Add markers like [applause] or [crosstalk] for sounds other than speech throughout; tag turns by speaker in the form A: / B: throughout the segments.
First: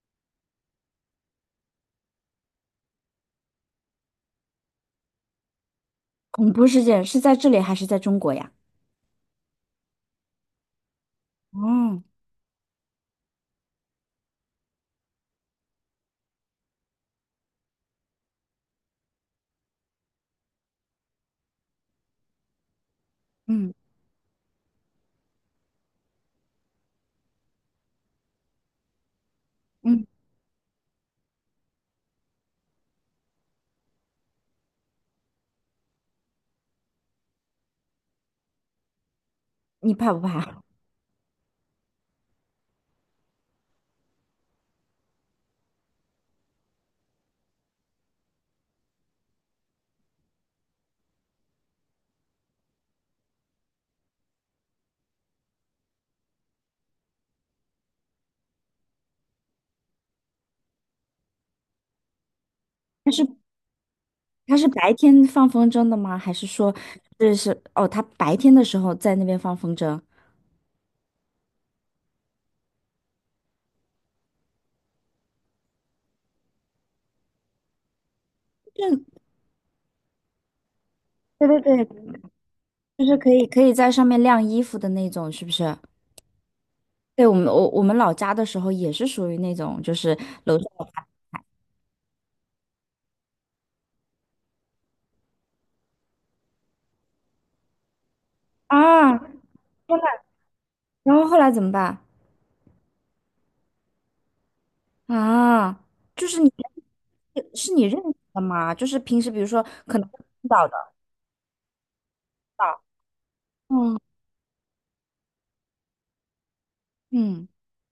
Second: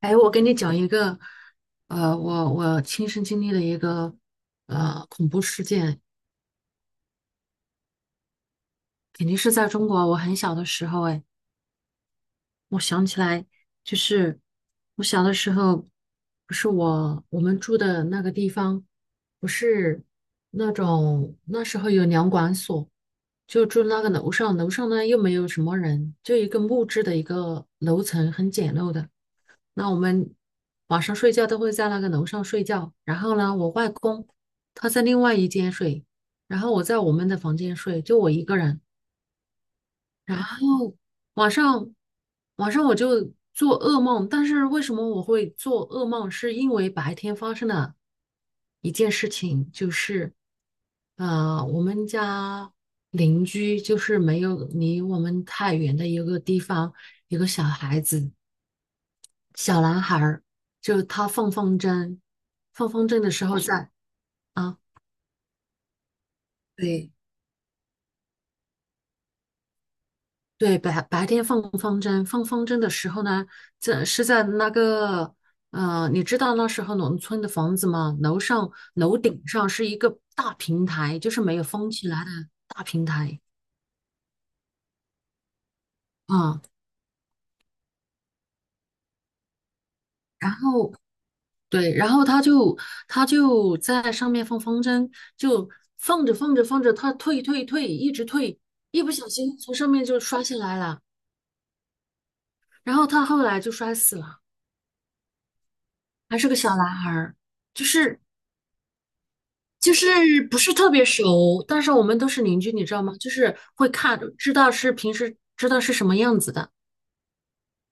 A: 哎，我跟你讲一个，我我亲身经历的一个恐怖事件，
B: 恐怖事件是在这里还是在中国呀？
A: 肯定是在中国。我很小的时候，哎，
B: 哦，
A: 我想起来，就是我小的时候，不是我们住的那个地方，不是那种那时候有粮管所，就
B: 嗯
A: 住那个楼上，楼上呢又没有什么人，就一个木质的一个楼层，很简陋的。那我
B: 嗯，
A: 们晚上睡觉都会在那个楼上睡觉，然后呢，我外公他在另外一间睡，然后我在我们的房间睡，就我一个人。
B: 你怕不
A: 然
B: 怕？[laughs]
A: 后晚上晚上我就做噩梦，但是为什么我会做噩梦？是因为白天发生了一件事情，就是我们家邻居就是没有离我们太远的一个地方，有个小孩子。小男孩儿，就是他放风筝，放风
B: 他
A: 筝
B: 是
A: 的时候在啊，
B: 白天放风筝的吗？还是说
A: 对
B: 这是哦，他白天的时候在那边放风筝？
A: 对，白天放风筝，放风筝的时候呢，这是在那个你知道那时候农村的房子吗？楼
B: 这
A: 顶上是一个大平台，就是
B: 对
A: 没有
B: 对
A: 封起
B: 对，
A: 来的大
B: 就
A: 平
B: 是可
A: 台
B: 以可以在上面晾衣服的那种，是不是？
A: 啊，
B: 对，我们老家的时候也是属于那种，就是
A: 然
B: 楼上有
A: 后对，然后他就在上面放风筝，就放着放着放着，他退退退，一直退。一不
B: 啊，
A: 小心从上
B: 天
A: 面
B: 呐，
A: 就摔下来了，
B: 然后后来怎么办
A: 然后他后来就摔死了，
B: 啊？就
A: 还
B: 是
A: 是
B: 你
A: 个小男孩儿，就
B: 认识
A: 是
B: 的吗？就是平时比如说
A: 就
B: 可
A: 是
B: 能会碰
A: 不
B: 到
A: 是特
B: 的，
A: 别熟，但是我们都是邻居，
B: 啊
A: 你知道吗？就是会
B: 嗯
A: 看，知道是平时知道是什么样子的。
B: 嗯。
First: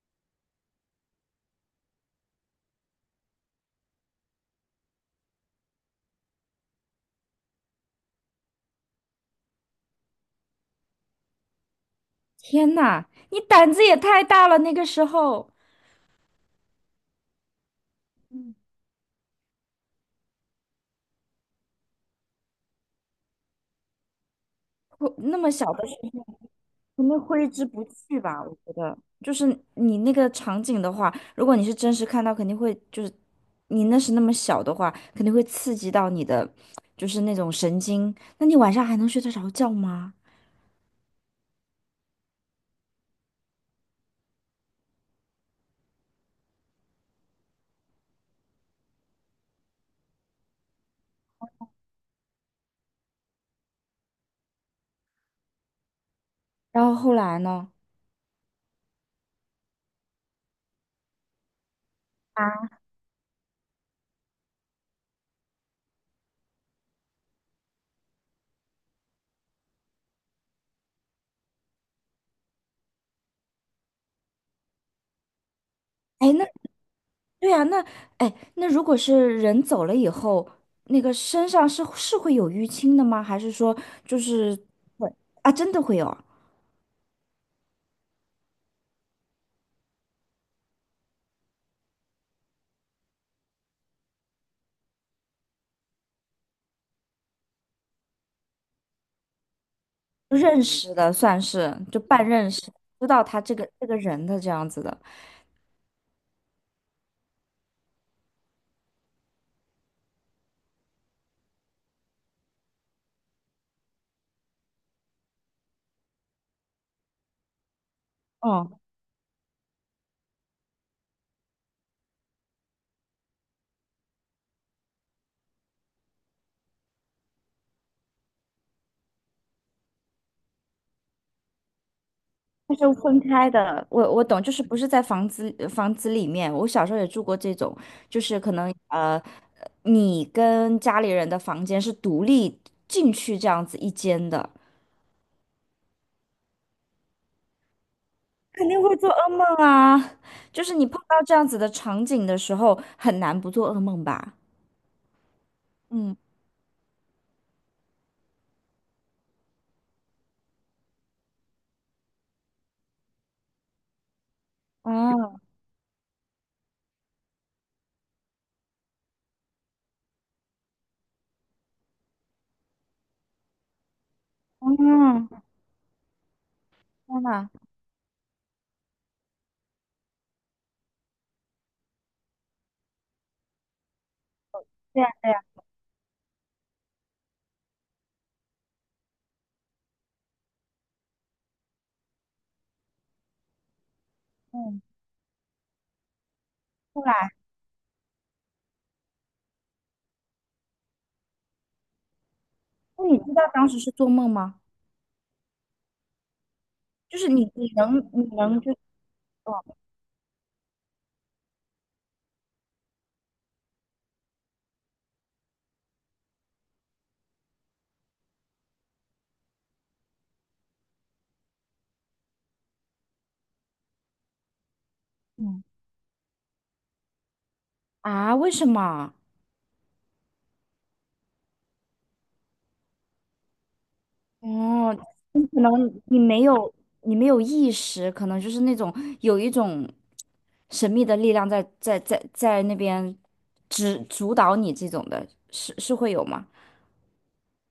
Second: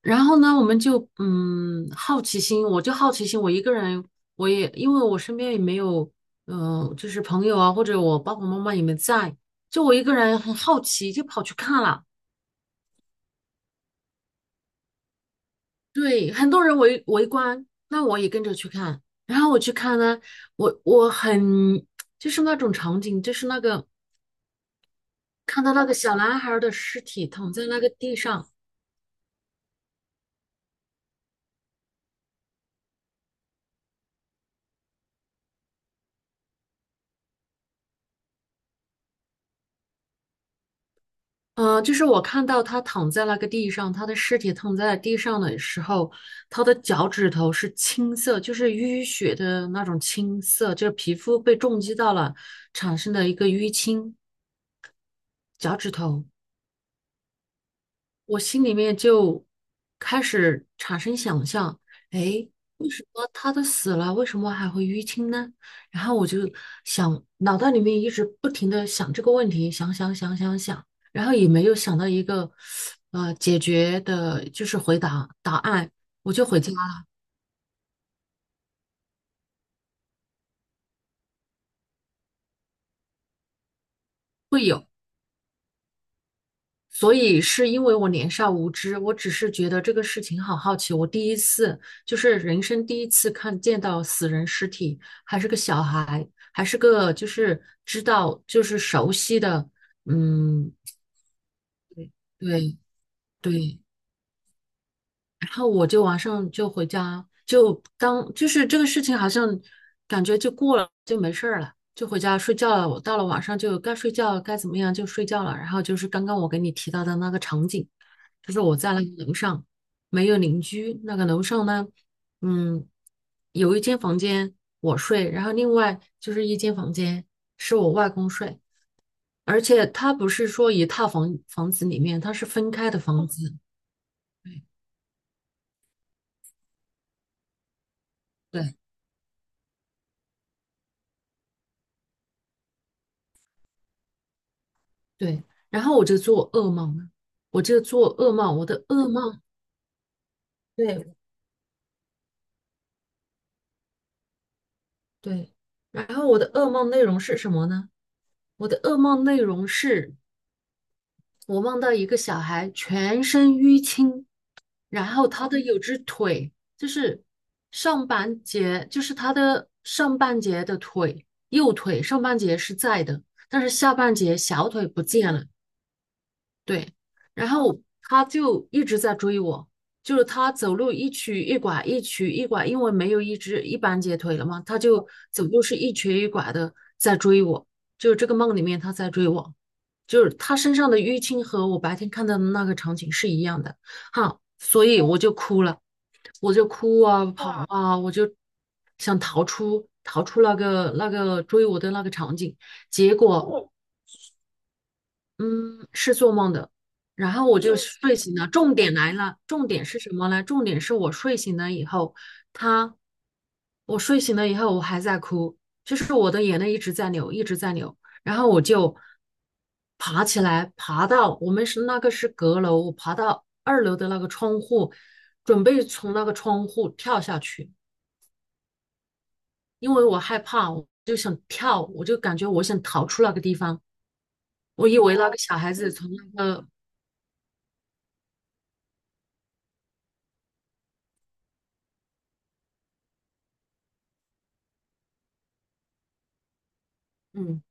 A: 然后呢，我们就嗯好奇心，我就好奇心，我一个人，我也因为我身边也没有，嗯、就是朋友啊，或者我爸爸妈妈也没在，就我一个人很好奇，就跑去看了。
B: 天呐，你胆子也太大了！那个时候，
A: 对，很多人围观，那我也跟
B: 嗯，
A: 着去看。然后我去看呢，我我很就是那种场景，就是那个
B: 那么
A: 看
B: 小
A: 到那
B: 的时
A: 个小
B: 候
A: 男孩儿的尸
B: 肯定
A: 体
B: 挥
A: 躺
B: 之
A: 在那
B: 不
A: 个地
B: 去吧？
A: 上，
B: 我觉得，就是你那个场景的话，如果你是真实看到，肯定会就是你那时那么小的话，肯定会刺激到你的，就是那种神经。那你晚上还能睡得着觉吗？
A: 就是我看到他躺在那个地上，他的尸体躺在地上的时候，他的脚趾头是青色，就是淤血的那种青色，就是皮肤被重击到了产生的一个淤青，脚趾头。
B: 然后后来呢？
A: 我心里面就开始产生想象，哎，
B: 啊，
A: 为什么他都死了，为什么还会淤青呢？然后我就想，脑袋里面一直不停的想这个问题，想想想想想，然后也没有想到一个解决的，就是回答答案，
B: 哎，
A: 我
B: 那
A: 就回家
B: 对啊，那哎，那如果是人走了以后，那个身上是会有淤青的吗？还是说就是会啊，真的会有啊
A: 所以是因为我年少无知，我只是觉得这个事情好好奇。我第一次就是人生第一次看见到死人尸体，还是个小孩，还是个就是知道就是熟悉的，
B: 认
A: 嗯，
B: 识的，算是就半认识，
A: 对，
B: 知道他这个
A: 对，
B: 这个人的这样子的。
A: 然后我就晚上就回家，就当就是这个事情好像感觉就过了，就没事儿了，就回家睡觉了。我到了晚上就该睡觉，该怎么样就睡觉了。然后就是刚刚我给你提到的那个场景，就是
B: 嗯
A: 我在那个楼上没有邻居，那个楼上呢，嗯，有一间房间我睡，然后另外就是一间房间是我外公睡，而且他不是说一套房房子里面，他是分
B: 但
A: 开的
B: 是分
A: 房
B: 开
A: 子。
B: 的，我懂，就
A: 对。
B: 是不是在房子里面。我小时候也住过这种，就是可能
A: 对，
B: 你跟家里人的房间是独立进去这样子一间的，
A: 对，然后我就做噩梦了，我就做噩梦，我
B: 肯定
A: 的
B: 会做
A: 噩
B: 噩梦
A: 梦，
B: 啊。就是你碰
A: 对
B: 到这样子的场景的时候，很难不做噩梦吧？
A: 对，然
B: 嗯
A: 后我的噩梦内容是什么呢？我的噩梦内容是我梦到一个小孩全身淤青，然后
B: 啊，
A: 有只腿就是上半截，就是他的上半截的腿，右腿上半截是在的，但是下半截小腿不
B: 嗯，
A: 见了，对，
B: 天呐，
A: 然后他就一直在追我，就是他走路一瘸一拐，一瘸一拐，因为没有一只一般截腿了嘛，他
B: 对
A: 就
B: 呀对呀，
A: 走路是一瘸一拐的在追我，就是这个梦里面他在追我，就是他身上的淤青和我白天看到的那个场景是一样的，哈，
B: 嗯。
A: 所以我就哭了，我就
B: 后
A: 哭啊
B: 来，
A: 跑啊，我就想逃出那个那个追我的那个场景，
B: 那
A: 结
B: 你知道当
A: 果。
B: 时是做梦吗？
A: 嗯，是做梦的。
B: 就是
A: 然
B: 你
A: 后我
B: 你
A: 就就
B: 能
A: 睡
B: 你
A: 醒了。
B: 能就
A: 重点来了，
B: 哦
A: 重点是什么呢？重点是我睡醒了以后，他，我睡醒了以后，我还在哭，就是我的眼泪一直在流，一直在流。然后我就爬起来，爬到我们是那个是阁楼，我爬到二楼的那个窗户，
B: 嗯，
A: 准备从那个窗户跳下去，
B: 啊？为什么？
A: 因为我害怕，我就想跳，我就感觉我想逃出那个地方。我
B: 哦，
A: 以为那哦个
B: 你
A: 小
B: 可
A: 孩子
B: 能
A: 从
B: 你没
A: 那个
B: 有你没有意识，可能就是那种有一种神秘的力量在在那边指主导你这种的，是是会有吗？
A: 嗯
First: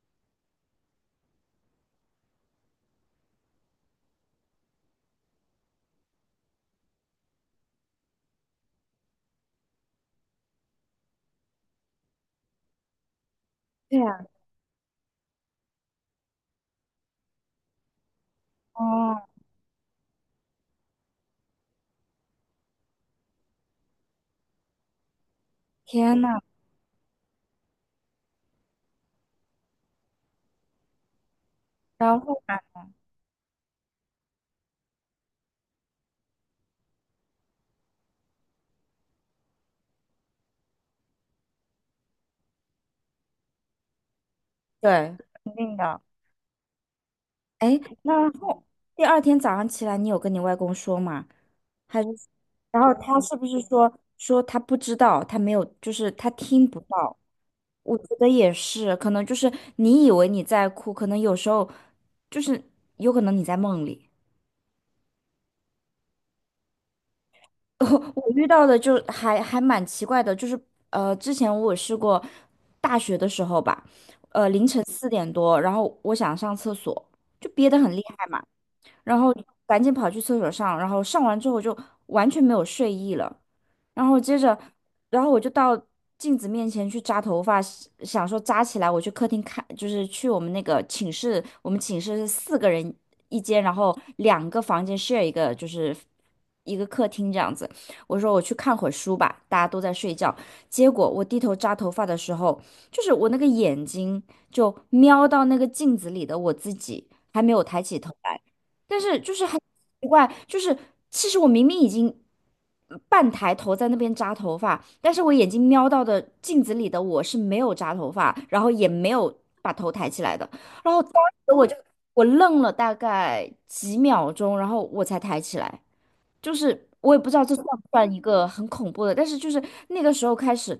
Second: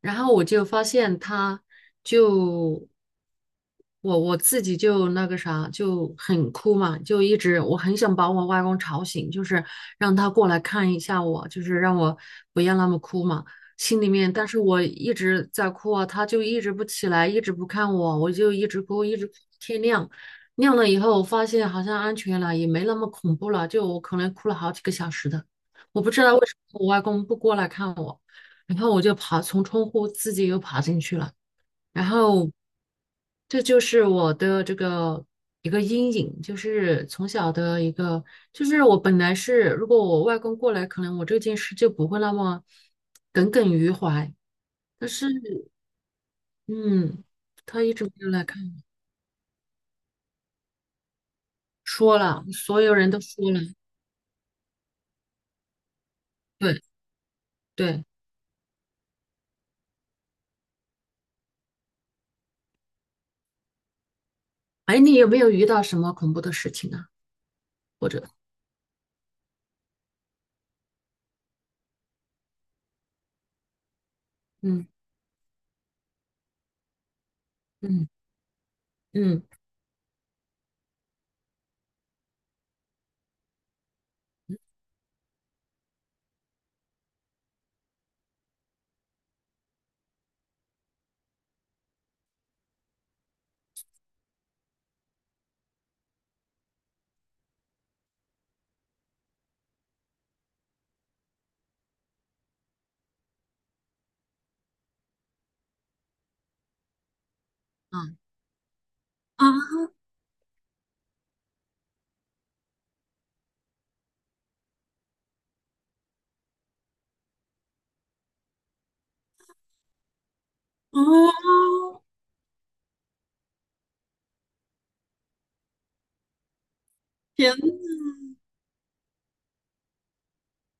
A: 然后我就发现他就我自己就那个啥就很哭嘛，就一直我很想把我外公吵醒，就是让他过来看一下我，就是让我不要那么哭嘛。
B: 对
A: 心里
B: 呀，
A: 面，但是我一直在哭啊，他就一直不起来，一直不看我，我就一直哭，一
B: 哦，
A: 直哭天亮。亮了以后，我发现好像安全了，也没那么恐怖了，就我可能哭了好几个小时的。我不
B: 天
A: 知道
B: 呐，
A: 为什么我外公不过来看我。然后我就爬从窗户自己又爬进去了，然
B: 然后
A: 后这就是我的这个一个阴影，就是从小的一个，就是我本来是如果我外公过来，可能我这件事就不会那么耿耿于怀，但
B: 对，
A: 是
B: 肯定的。
A: 嗯，
B: 哎，
A: 他一直没
B: 那
A: 有来
B: 后
A: 看，
B: 第二天早上起来，你有跟你外公说吗？还是，
A: 说了，所
B: 然后
A: 有人都
B: 他是不
A: 说了，
B: 是说他不知道，他没有，就是他听不
A: 对，
B: 到？我
A: 对，
B: 觉得也是，可能就是你以为你在哭，可能有时候就是有可能你在梦里。
A: 哎，你有没有遇到什么恐怖的事情啊？
B: [laughs]
A: 或
B: 我
A: 者
B: 我遇到的就还蛮奇怪的，就是之前我试过大学的时候吧，凌晨
A: 嗯
B: 四点多，然后我想上厕所，就憋得很厉
A: 嗯
B: 害嘛，然后
A: 嗯
B: 赶紧跑去厕所上，然后上完之后就完全没有睡意了。然后接着，然后我就到镜子面前去扎头发，想说扎起来，我去客厅看，就是去我们那个寝室，我们寝室是四个人一间，然后两个房间 share 一个，就是一个客厅这样子。我说我去看会儿书吧，大家都在睡觉。结果我低头扎头发的时候，就是我那个眼睛就瞄到那个镜子里的我自己，还没有抬起头来。但是就是很奇怪，就是其实我明明已经半抬头在那边扎头发，但是我眼睛瞄到的镜子里的我是没有扎头发，然后也没有把头抬起来的。然后
A: 哦，
B: 当时我愣了大概几秒钟，然后我才抬起来。就是我也不知道这
A: 天，
B: 算不算一个很恐怖的，但是就是那个时候开始。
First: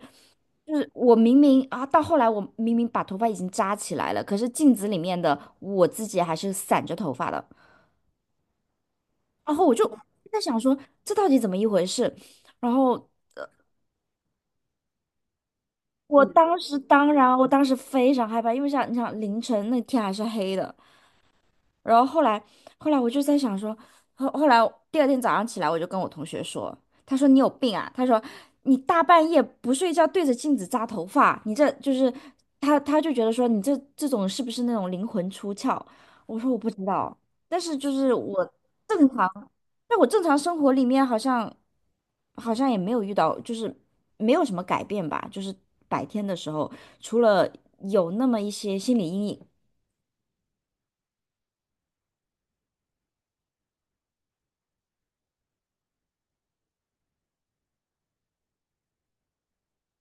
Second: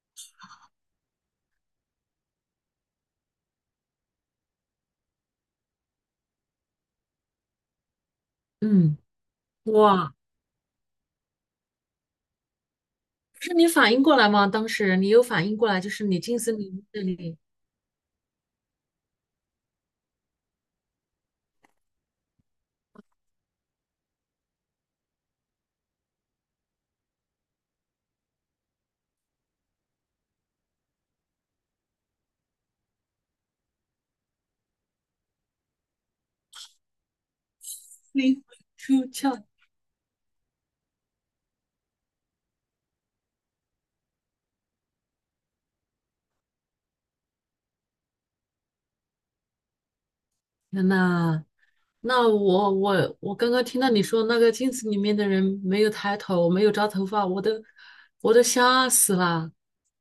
B: 就是我明明啊，到后来我明明把头发已经扎起来了，可是镜子里面的我自己还是散着头发的。
A: 嗯，
B: 然后我就
A: 哇。
B: 在想说，这到底怎么一回事？然后
A: 不是你反应过来吗？当时你有反应过来，就是你
B: 我
A: 进森
B: 当时
A: 林这
B: 当然，
A: 里
B: 我当时非常害怕，因为想你想凌晨那天还是黑的，然后后来，后来我就在想说，后来第二天早上起来，我就跟我同学说，他说你有病啊，他说你大半夜不睡觉对着镜子扎头发，你这就是他就觉得说你这种是不是那种灵魂出窍？我说我不知道，但是就是
A: 灵魂
B: 我
A: 出
B: 正常，
A: 窍。
B: 在我正常生活里面好像也没有遇到，就是没有什么改变吧，就是白天的时候除了有那么一些心理阴影，
A: 天呐，那我刚刚听到你说那个镜子里面的人没有抬头，没有扎头发，我都吓死了。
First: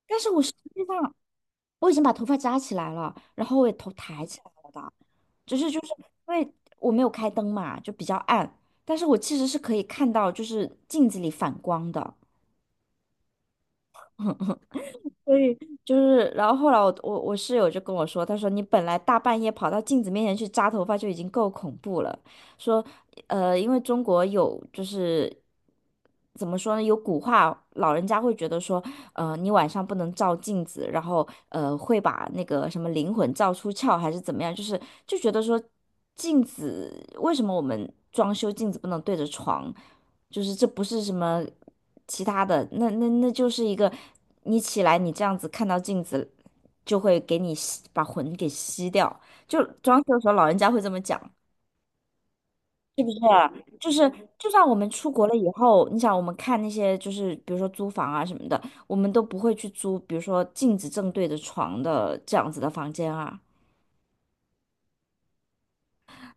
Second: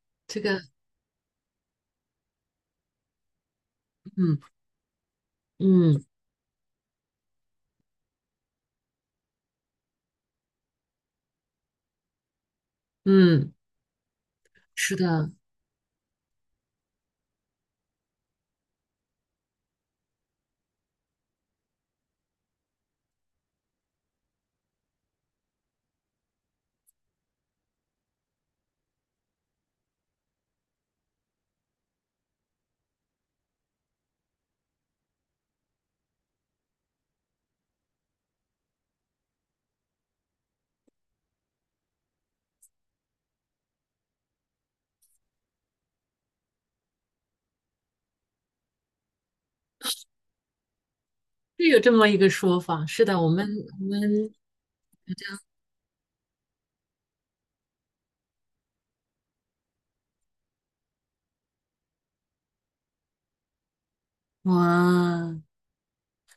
B: 但是
A: 这
B: 我实
A: 个，
B: 际上。我已经把头发扎起来了，然后我也头抬
A: 嗯，
B: 起来了的，只是就是
A: 嗯
B: 因为我没有开灯嘛，就比较暗，但是我其实是可以看到就是镜子里反光的。
A: 嗯，是
B: [laughs]
A: 的，
B: 所以就是，然后后来我我室友就跟我说，他说你本来大半夜跑到镜子面前去扎头发就已经够恐怖了，说，因为中国有就是怎么说呢，有古话，老人家会觉得说，你晚上不能照镜子，然后会把那个什么灵魂照出窍还是怎么样，就是就觉得说镜子为什么我们装修镜子不能对着床？就是这不是什么其他的，那那就是一个你起来你这样子看到镜子，就会给你吸把魂给吸掉。就装修的时候老人家会这么讲，
A: 是有这么一个说法。是的，我
B: 就是
A: 们
B: 就算我们出国了以后，你想我们看那些就是比如说租房啊什么的，我们都不会去租，比如说镜子正对着床的这样子的房间啊。
A: 哇，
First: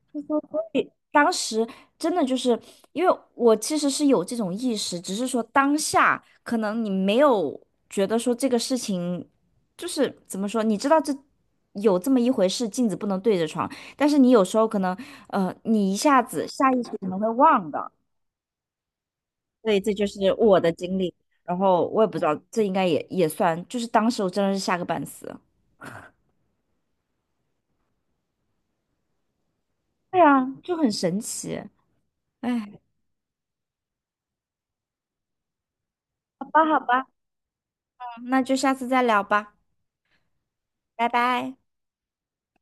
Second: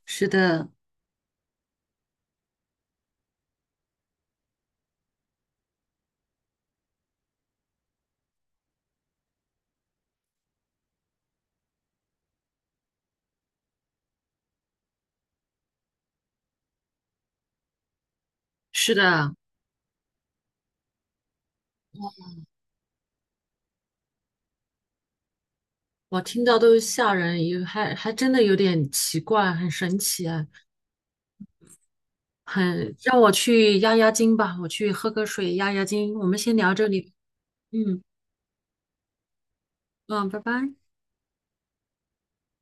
A: 是
B: 说：“所
A: 的，
B: 以当时真的就是因为我其实是有这种意识，只是说当下可能你没有觉得说这个事情就是怎么说，你知道这有这么一回事，镜子不能对着床，但是你有时候可能你一下子下意识可能会忘的，
A: 是的，
B: 所以这就是我的经历。然后我也不知道，这应该也算，就是当时我真的是吓个半死。
A: 我听到都吓人，有还真的有点奇怪，很神
B: 对
A: 奇
B: 啊，
A: 啊。
B: 就很神奇。哎，
A: 很让我去压压惊吧，我去喝个水压压惊。我们
B: 好
A: 先
B: 吧，
A: 聊
B: 好
A: 这
B: 吧，
A: 里，嗯，
B: 那就下次再聊吧，
A: 嗯，拜拜。
B: 拜拜。